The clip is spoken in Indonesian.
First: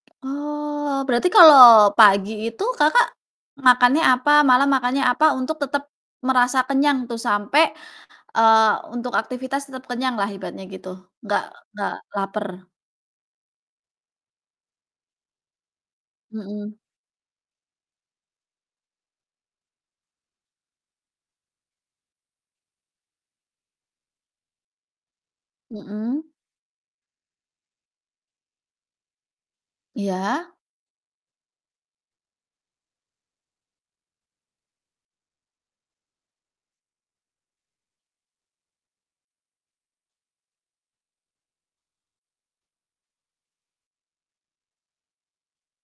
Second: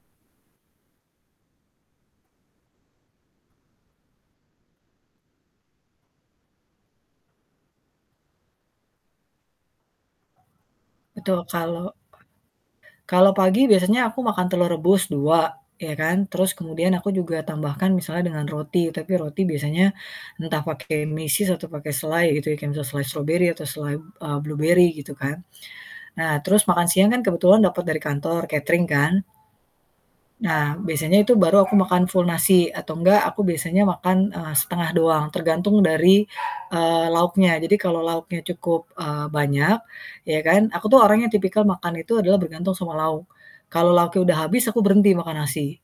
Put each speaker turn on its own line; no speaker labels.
Oh, berarti kalau pagi itu Kakak makannya apa, malam makannya apa, untuk tetap merasa kenyang tuh sampai, eee, untuk aktivitas tetap kenyanglah ibaratnya gitu,
Betul,
nggak
kalau
nggak laper?
kalau pagi biasanya aku makan telur rebus 2, ya kan. Terus
Mhm.
kemudian aku juga tambahkan misalnya dengan roti, tapi roti biasanya entah pake meses atau pake selai gitu ya, kan bisa selai strawberry atau selai, eee, blueberry gitu kan.
Mhm.
Nah terus makan siang kan kebetulan dapet dari kantor catering kan.
Iya?
Nah, biasanya itu baru aku makan full nasi atau enggak aku biasanya makan, eee, setengah doang tergantung dari, eee, lauknya. Jadi kalau lauknya cukup, eee, banyak, ya kan aku tuh orang yang tipikal makan itu adalah bergantung sama lauk, kalau lauknya udah habis aku berhenti makan nasi.